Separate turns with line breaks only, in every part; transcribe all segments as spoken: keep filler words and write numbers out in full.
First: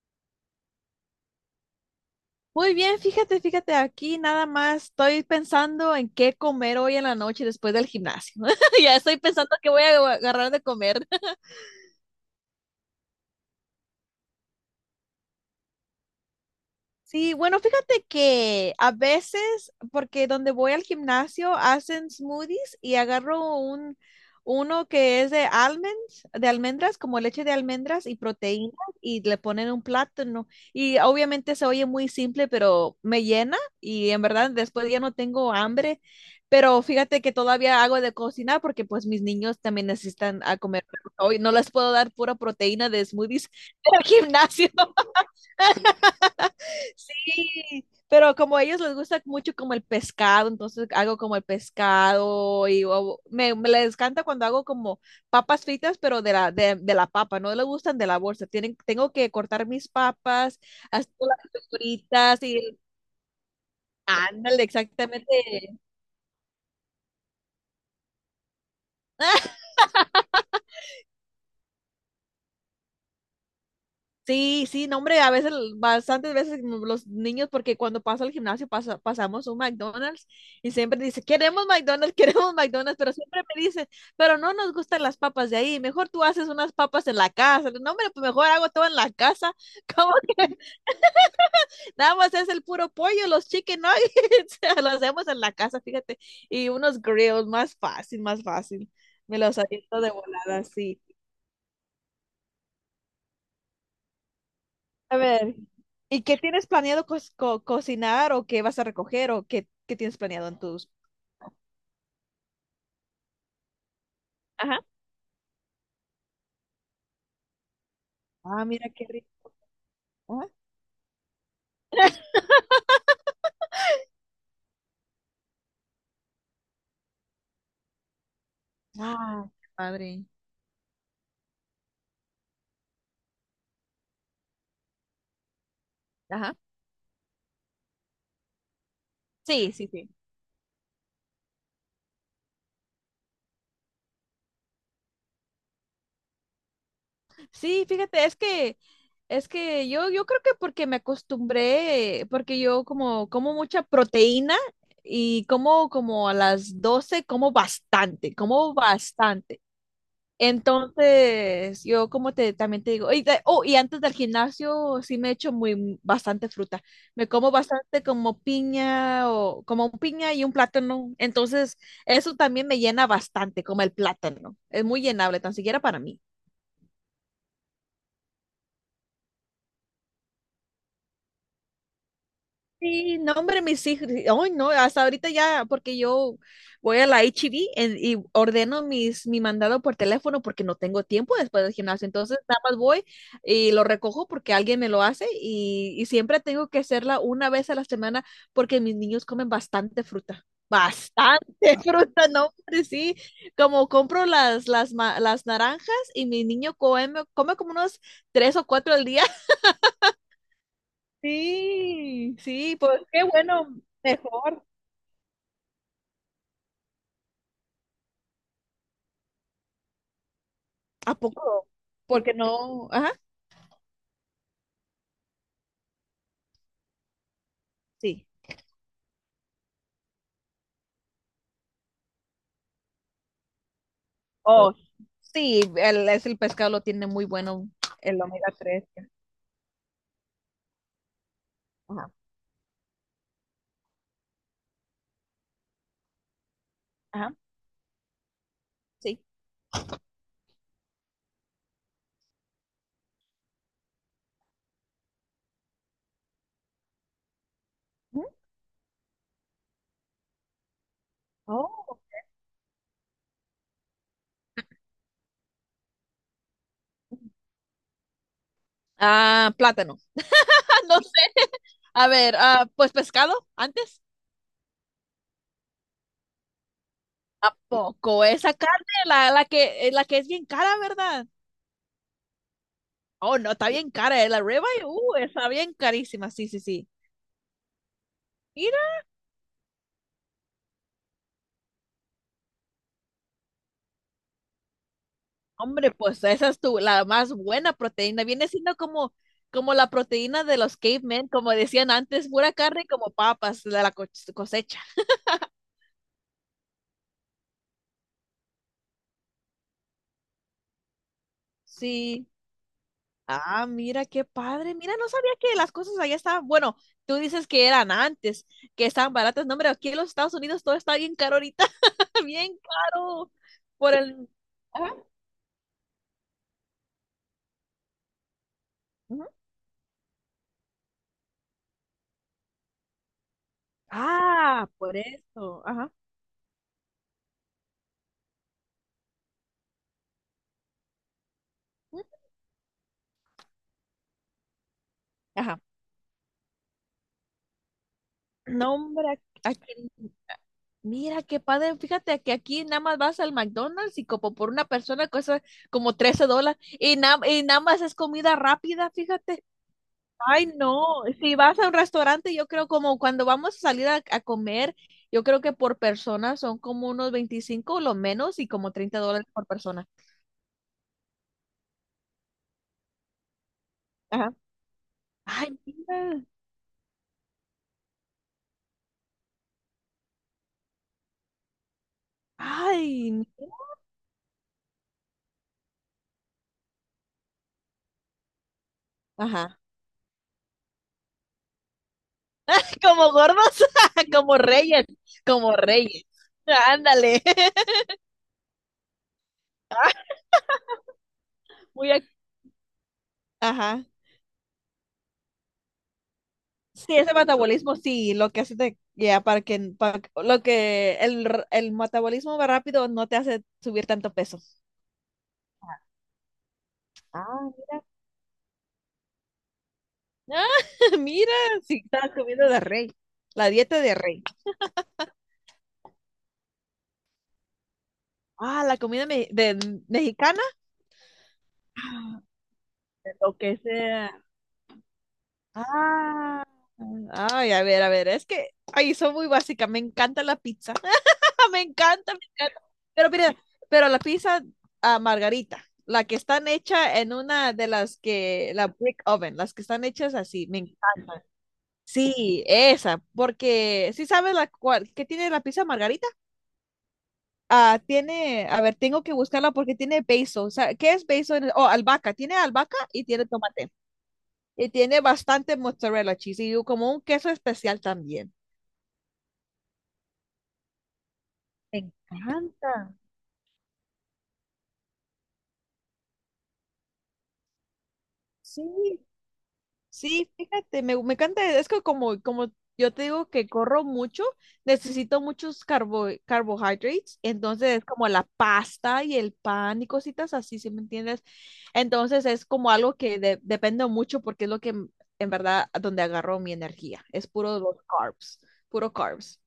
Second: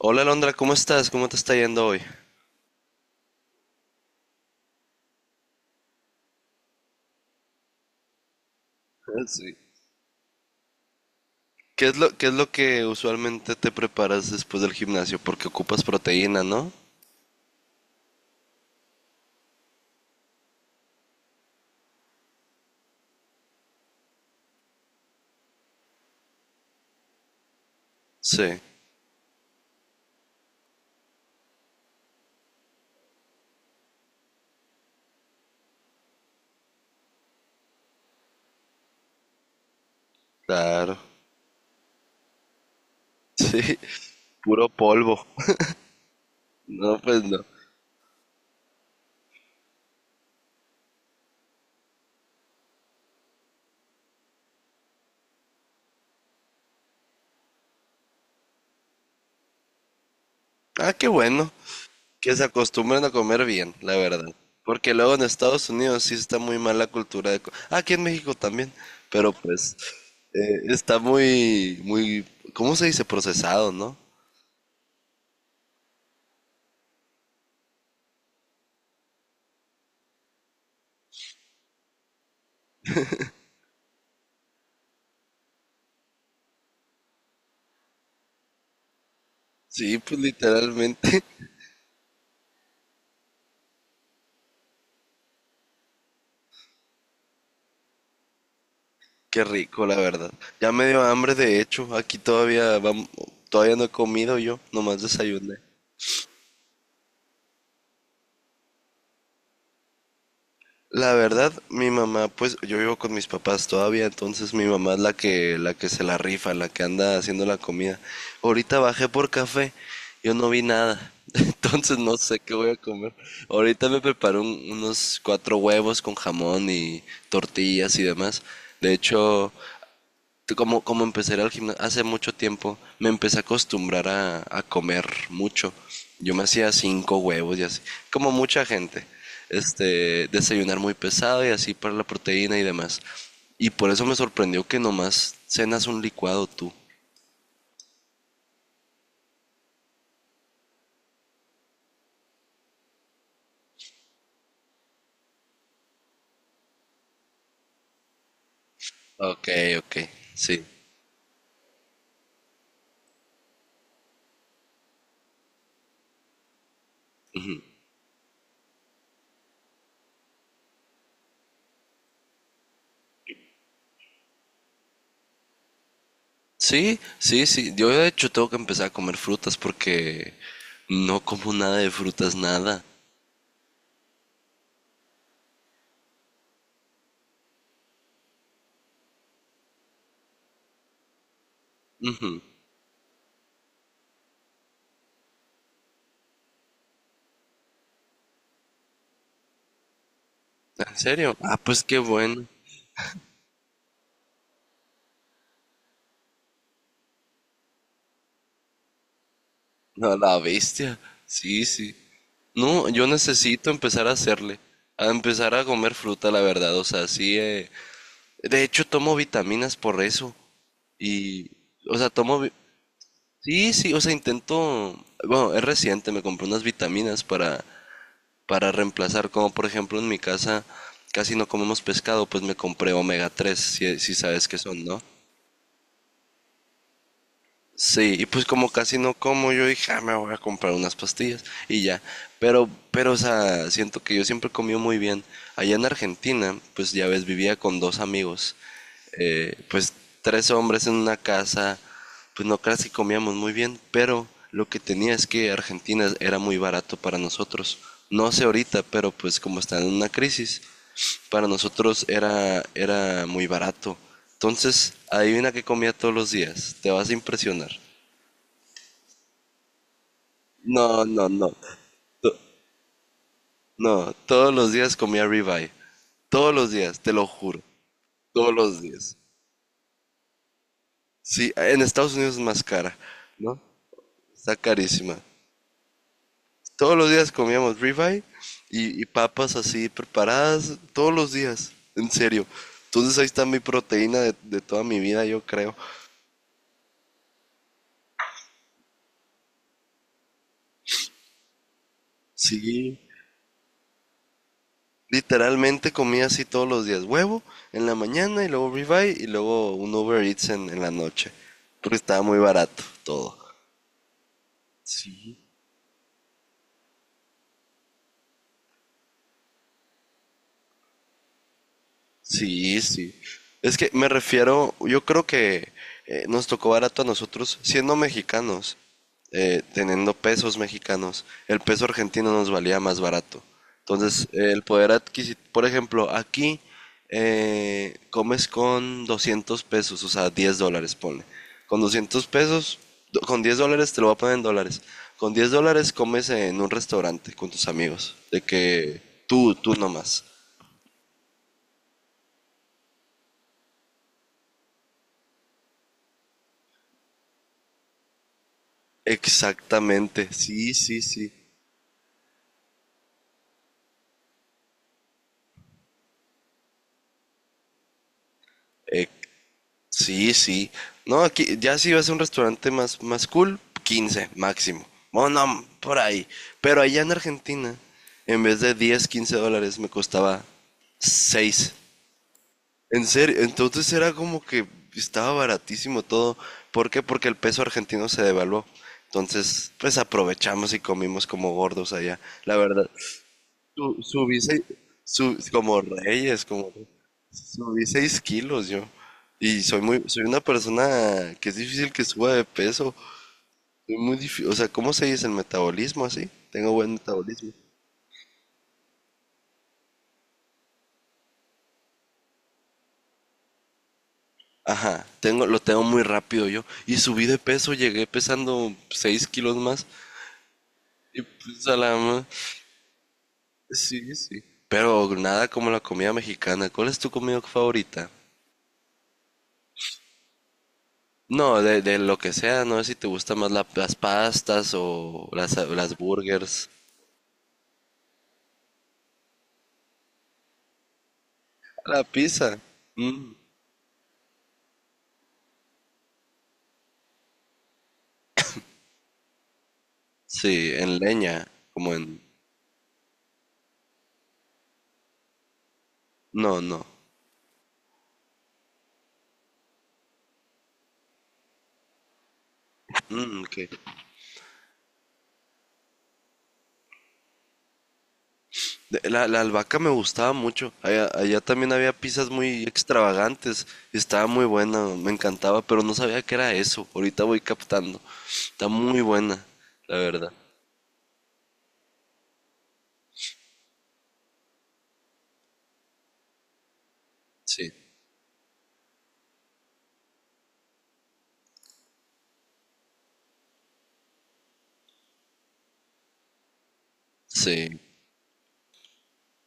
Hola Alondra, ¿cómo estás? ¿Cómo te está yendo hoy?
Muy bien, fíjate, fíjate, aquí nada más estoy pensando en qué comer hoy en la noche después del gimnasio. Ya estoy pensando
Sí.
qué voy a agarrar de comer.
¿Qué es lo, qué es lo que usualmente te preparas después del gimnasio? Porque ocupas proteína, ¿no?
Sí, bueno, fíjate que a veces, porque donde voy al gimnasio hacen smoothies y agarro un, uno que es de almonds, de almendras, como leche de almendras y
Sí,
proteínas, y le ponen un plátano. Y obviamente se oye muy simple, pero me llena y en verdad después ya no tengo hambre. Pero fíjate que todavía hago de cocinar porque pues mis niños también necesitan a comer.
claro.
Hoy no les puedo dar pura proteína de smoothies
Sí,
del
puro
gimnasio.
polvo. No, pues no.
Sí, pero como a ellos les gusta mucho como el pescado, entonces hago como el pescado y o- me, me les encanta cuando hago como papas fritas, pero de la, de, de la papa, no les gustan de la bolsa. Tienen, tengo que cortar mis papas,
Ah, qué
hacer las
bueno. Que
fritas
se
y
acostumbren a comer bien, la verdad.
ándale,
Porque luego en Estados
exactamente.
Unidos sí está muy mal la cultura de... co- Ah, aquí en México también. Pero pues eh, está muy, muy, ¿cómo se dice? Procesado, ¿no?
Sí, sí, no, hombre, a veces, bastantes veces mm, los niños, porque cuando paso al gimnasio pasa- pasamos un McDonald's y siempre dice, queremos McDonald's, queremos McDonald's, pero siempre me dicen, pero no nos gustan las papas de ahí, mejor tú haces unas papas en la casa. No, hombre, pues mejor hago todo en la casa,
Sí,
como
pues
que
literalmente.
nada más es el puro pollo, los chicken nuggets, lo hacemos en la casa, fíjate, y unos grills, más fácil, más fácil. Me
Qué
los
rico, la
aviento de
verdad.
volada,
Ya me dio
sí.
hambre, de hecho. Aquí todavía vam- todavía no he comido yo, nomás
A ver,
desayuné.
¿y qué tienes planeado co- co- cocinar o qué vas a recoger o qué, qué tienes planeado en tus...
La verdad, mi mamá, pues yo vivo con mis papás todavía, entonces mi
Ajá.
mamá es la que la que se la rifa, la que anda haciendo la comida.
Ah,
Ahorita
mira qué
bajé por
rico.
café, yo no
Ah,
vi nada. Entonces no sé qué voy a comer. Ahorita me preparó un- unos cuatro huevos con jamón y tortillas y demás. De
ah,
hecho,
qué padre.
tú como, como empecé a ir al gimnasio hace mucho tiempo, me empecé a acostumbrar a, a comer mucho. Yo me
Ajá.
hacía cinco huevos y así, como mucha gente.
Sí, sí, sí.
Este, desayunar muy pesado y así para la proteína y demás. Y por eso me sorprendió que nomás cenas un licuado tú.
Sí, fíjate, es que es que yo yo creo que porque me acostumbré, porque yo como como mucha proteína y como como a las doce como bastante, como
Ok,
bastante.
ok, sí.
Entonces, yo como te también te digo, y, de- oh, y antes del gimnasio sí me echo muy bastante fruta. Me como bastante como piña o como un piña y un plátano. Entonces, eso también me llena bastante, como el plátano. Es muy llenable, tan siquiera para mí.
Sí, sí, sí. Yo de hecho tengo que empezar a comer frutas porque no como nada de frutas, nada.
Sí, no, hombre, mis hijos, hoy no, hasta ahorita ya, porque yo voy a la H E H B y ordeno mis, mi mandado por teléfono porque no tengo tiempo después del gimnasio, entonces
Ujú.
nada más voy y lo recojo porque alguien me lo hace y, y siempre tengo que hacerla una vez a la semana porque mis niños comen bastante fruta,
¿En serio?
bastante
Ah, pues qué
fruta,
bueno.
no, hombre, sí, como compro las, las, ma- las naranjas y mi niño come, come como unos tres o cuatro al día.
No, la bestia. Sí, sí.
Sí, sí,
No,
pues
yo
qué bueno,
necesito empezar a hacerle,
mejor.
a empezar a comer fruta, la verdad. O sea, sí. eh, De hecho, tomo vitaminas por eso.
¿A
Y,
poco?
o sea,
Porque
tomo... vi-
no, ajá,
Sí, sí, o sea, intento. Bueno, es reciente, me compré unas vitaminas para,
sí.
para reemplazar. Como por ejemplo en mi casa casi no comemos pescado, pues me compré omega tres, si, si sabes qué
Oh, Oh,
son, ¿no?
sí, el, es el pescado lo tiene muy bueno,
Sí,
el
y pues
omega
como
tres,
casi no como, yo dije, ah, me voy a comprar unas pastillas y ya.
Ajá,
Pero, pero, o sea, siento que yo siempre he comido muy bien. Allá en Argentina, pues ya ves,
ajá,
vivía con dos amigos,
sí.
eh, pues tres hombres en una casa, pues no casi comíamos muy bien, pero lo que tenía es que Argentina era muy barato para nosotros.
Ujú.
No sé ahorita, pero pues como está en una crisis, para
Oh.
nosotros era, era muy barato. Entonces, adivina qué comía todos los días, te vas a impresionar.
Ah, plátano.
No,
No
no, no.
sé. A ver,
To-
ah, pues pescado antes.
No, todos los días comía ribeye. Todos los días, te lo
¿A
juro.
poco?
Todos
Esa
los
carne,
días.
la, la que, eh, la que es bien cara, ¿verdad?
Sí, en Estados Unidos es más cara,
Oh, no,
¿no?
está bien cara, eh, la
Está
ribeye,
carísima.
uh, está bien carísima, sí, sí, sí.
Todos los días comíamos ribeye y, y papas así preparadas, todos los días, en serio. Entonces ahí está mi proteína de, de toda mi vida, yo creo.
Hombre, pues esa es tu, la más buena proteína. Viene siendo como, como la proteína de los cavemen, como decían antes, pura carne
Sí,
como papas de la co- cosecha.
literalmente comía así todos los días. Huevo en la mañana y luego ribeye y luego un Uber Eats en en la noche. Porque estaba
Sí.
muy barato todo.
Ah, mira qué padre. Mira, no sabía
Sí,
que las cosas allá estaban. Bueno, tú dices que eran antes, que estaban baratas. No, hombre, aquí en los Estados Unidos todo está bien caro ahorita, bien
sí, sí.
caro.
Es que
Por
me
el.
refiero,
Ajá,
yo creo que eh, nos tocó barato a nosotros siendo mexicanos,
ujú.
eh, teniendo pesos mexicanos. El peso argentino nos valía más barato. Entonces, eh, el
Ah,
poder
por
adquisitivo,
eso.
por
Ajá.
ejemplo, aquí eh, comes con doscientos pesos, o sea, diez dólares, ponle. Con
Ujú.
doscientos pesos, do- con diez dólares, te lo voy a poner en dólares. Con 10
Ajá.
dólares comes en un restaurante con tus amigos, de
No,
que
hombre,
tú,
aquí.
tú nomás.
Mira qué padre, fíjate que aquí nada más vas al McDonald's y como por una persona cuesta como trece dólares y, na- y nada más es comida rápida, fíjate.
Exactamente,
Ay,
sí,
no,
sí, sí.
si vas a un restaurante, yo creo como cuando vamos a salir a, a comer, yo creo que por persona son como unos veinticinco o lo menos y como treinta
Eh,
dólares por persona.
sí, sí. No, aquí ya si vas a un restaurante más, más cool, quince
Ajá.
máximo. Bueno,
Ay,
no, por
mira.
ahí. Pero allá en Argentina, en vez de diez quince dólares, me costaba seis. En
Ay,
serio,
mira.
entonces era como que estaba baratísimo todo. ¿Por qué? Porque el peso argentino se devaluó.
Ajá.
Entonces, pues aprovechamos y comimos como gordos allá. La verdad,
Como gordos,
Su-
como
subí seis,
reyes,
su-
como
como
reyes.
reyes, como
Ándale.
subí seis kilos yo. Y soy muy, soy una persona que es
Muy
difícil
ac-
que suba de peso.
Ajá.
Soy muy difícil, o sea, ¿cómo se dice el metabolismo así? Tengo buen
Sí, ese
metabolismo.
metabolismo, sí, lo que hace te, ya, para que, para que- lo que, el, r- el metabolismo va rápido no te hace subir tanto peso.
Ajá, tengo, lo tengo muy rápido yo. Y subí de
Ah,
peso, llegué pesando seis kilos más.
Ah,
Y
mira,
pues a
sí,
la
estaba
ma-
comiendo de rey, la dieta de
Sí,
rey.
sí. Pero nada como la comida mexicana. ¿Cuál es tu comida favorita?
Ah, la comida me- de- mexicana.
No, de, de lo
Ah,
que sea, no sé si te
de lo
gustan más
que
la- las
sea.
pastas o las, las
Ah,
burgers.
ay, a ver, a ver, es que, ay, soy muy básica, me encanta la pizza. Me
La
encanta, me
pizza.
encanta. Pero
Mm,
mira, pero la pizza a margarita, la que están hecha en una de las que, la brick oven, las que están hechas así, me
sí, en
encanta.
leña, como en...
Sí, esa, porque si sabes la cual, ¿qué tiene la pizza margarita?
No, no.
Ah, tiene, a ver, tengo que buscarla porque tiene basil. O sea, ¿qué es basil? en- Oh, albahaca, tiene albahaca y tiene
Mm, ok.
tomate. Y tiene bastante mozzarella cheese y como un queso especial también.
De- la, la albahaca me gustaba mucho. Allá, allá también
Me
había pizzas muy
encanta.
extravagantes. Estaba muy buena, me encantaba, pero no sabía que era eso. Ahorita voy captando. Está muy
Sí.
buena, la
Sí,
verdad.
fíjate, me, me encanta, es que como, como yo te digo que corro mucho, necesito muchos carbo, carbohydrates,
Sí,
entonces es como la pasta y el pan y cositas así, ¿sí me entiendes? Entonces es como algo que de- depende mucho porque es lo que en en verdad donde agarro mi energía, es puro los
sí.
carbs, puro carbs.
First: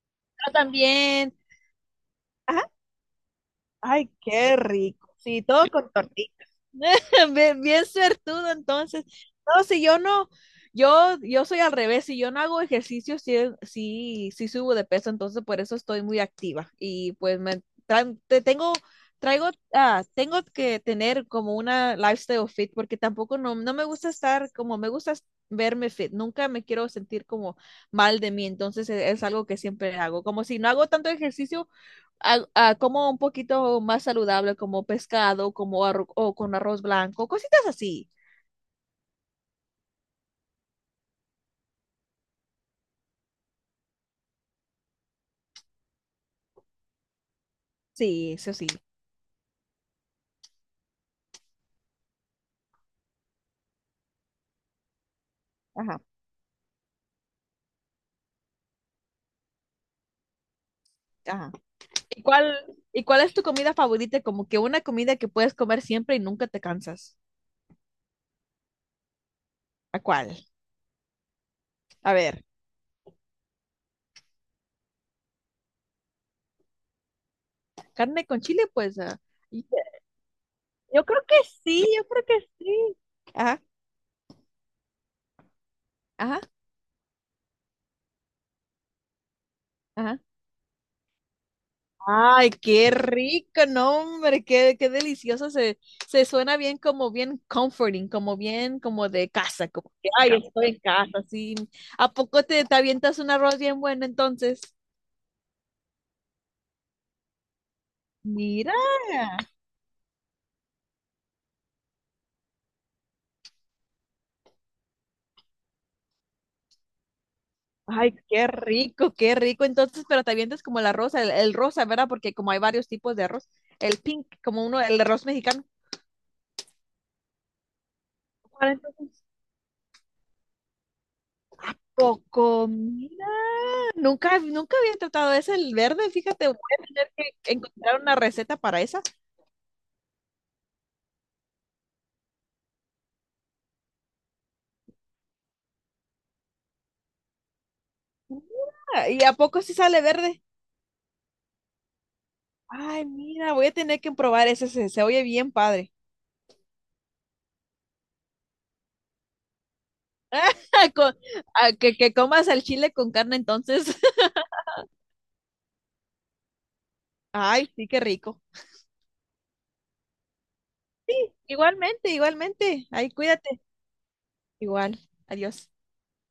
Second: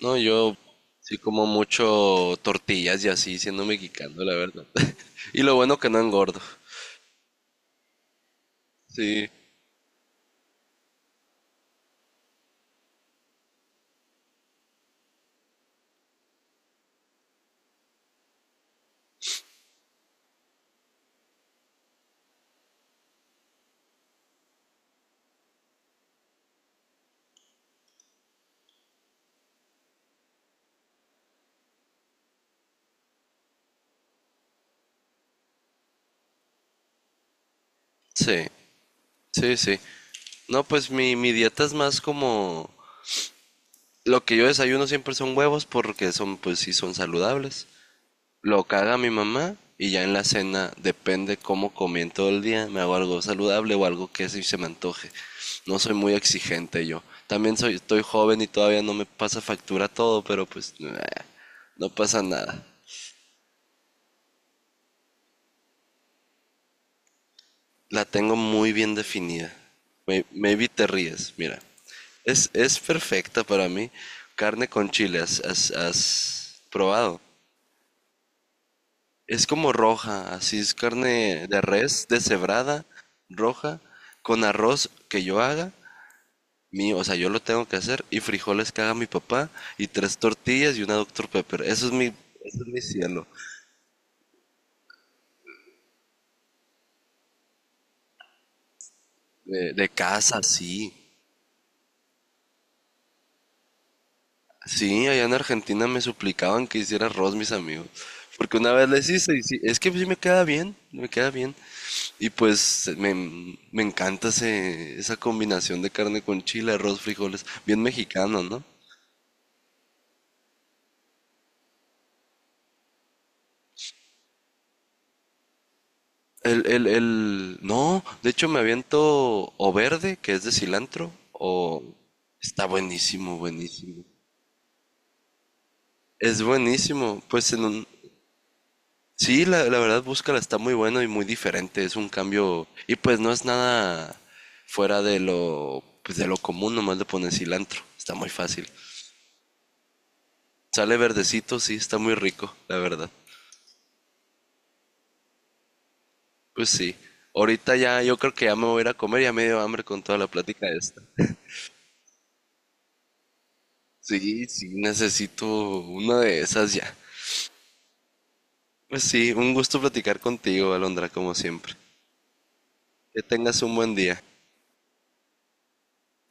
No,
Pero
yo sí
también...
como mucho tortillas y así, siendo
Ay,
mexicano, la
qué
verdad.
rico.
Y
Sí,
lo
todo
bueno que
con
no engordo.
tortitas. Bien, bien suertudo, entonces.
Sí,
No, si yo no, yo, yo soy al revés, si yo no hago ejercicio, sí, sí, sí subo de peso, entonces por eso estoy muy activa. Y pues me tra- te tengo, traigo, ah, tengo que tener como una lifestyle fit, porque tampoco no, no me gusta estar como me gusta es- verme fit, nunca me quiero sentir como mal de mí, entonces e- es algo que siempre hago. Como si no hago tanto ejercicio, a- a como un poquito más saludable, como pescado, como arro- o con arroz blanco, cositas así.
sí, sí, sí. No, pues mi, mi dieta es más como... Lo que yo desayuno siempre son huevos porque son, pues sí, son saludables.
Sí, eso
Lo
sí.
que haga mi mamá y ya en la cena, depende cómo comí en todo el día, me hago algo saludable o algo que sí se me antoje. No soy
Ajá,
muy exigente yo. También soy, estoy joven y todavía no me pasa factura todo, pero pues
ajá.
no pasa
¿Y cuál,
nada.
y cuál es tu comida favorita? Como que una comida que puedes comer siempre y nunca te cansas.
La tengo muy bien definida.
¿A
May-
cuál?
Maybe te ríes, mira.
A ver,
Es, es perfecta para mí. Carne con chile, ¿has, has- has probado?
carne con chile, pues. ah,
Es
y-
como roja, así es
yo creo que
carne de
sí,
res,
yo creo que
deshebrada,
sí. Ajá,
roja, con arroz que yo haga,
ajá,
mío, o sea, yo lo tengo que hacer, y frijoles que haga mi papá, y tres
ajá.
tortillas y una Doctor Pepper. Eso es mi, eso
Ay,
es mi
qué
cielo.
rico, no, hombre, qué, qué delicioso. Se, se suena bien como bien comforting, como bien como de casa,
De, de
como que, ay,
casa,
estoy en
sí.
casa, sí. ¿A poco te, te avientas un arroz bien bueno entonces?
Sí, allá en Argentina me suplicaban que hiciera arroz mis amigos, porque una
Mira.
vez les hice y sí, es que sí me queda bien, me queda bien. Y pues me, me encanta ese- esa combinación de carne con chile, arroz, frijoles, bien
Ay,
mexicano,
qué
¿no?
rico, qué rico. Entonces, pero te avientas como el arroz, el, el rosa, ¿verdad? Porque como hay varios tipos de arroz, el pink, como uno, el arroz mexicano.
El, el, el, no, de hecho me
Ahora entonces,
aviento o verde, que es de cilantro, o está
coco, mira,
buenísimo, buenísimo.
nunca, nunca había tratado ese, el verde,
Es
fíjate, voy a tener
buenísimo, pues
que
en un.
encontrar una receta para esa.
Sí, la, la verdad, búscala, está muy bueno y muy diferente. Es un cambio. Y pues no es nada fuera de lo, pues, de lo común, nomás le pones cilantro. Está muy fácil.
Mira. ¿Y a poco sí sale verde?
Sale verdecito, sí, está muy rico, la
Ay,
verdad.
mira, voy a tener que probar ese, se, se oye bien padre.
Pues sí. Ahorita ya, yo creo que ya me voy a ir a comer, ya me dio hambre con toda la plática esta.
Con- ah, que, que comas el chile con carne entonces.
Sí, sí, necesito una de esas ya.
Ay, sí, qué rico.
Pues sí, un gusto platicar contigo, Alondra, como siempre.
Igualmente, igualmente. Ay,
Que
cuídate.
tengas un buen día.
Igual. Adiós.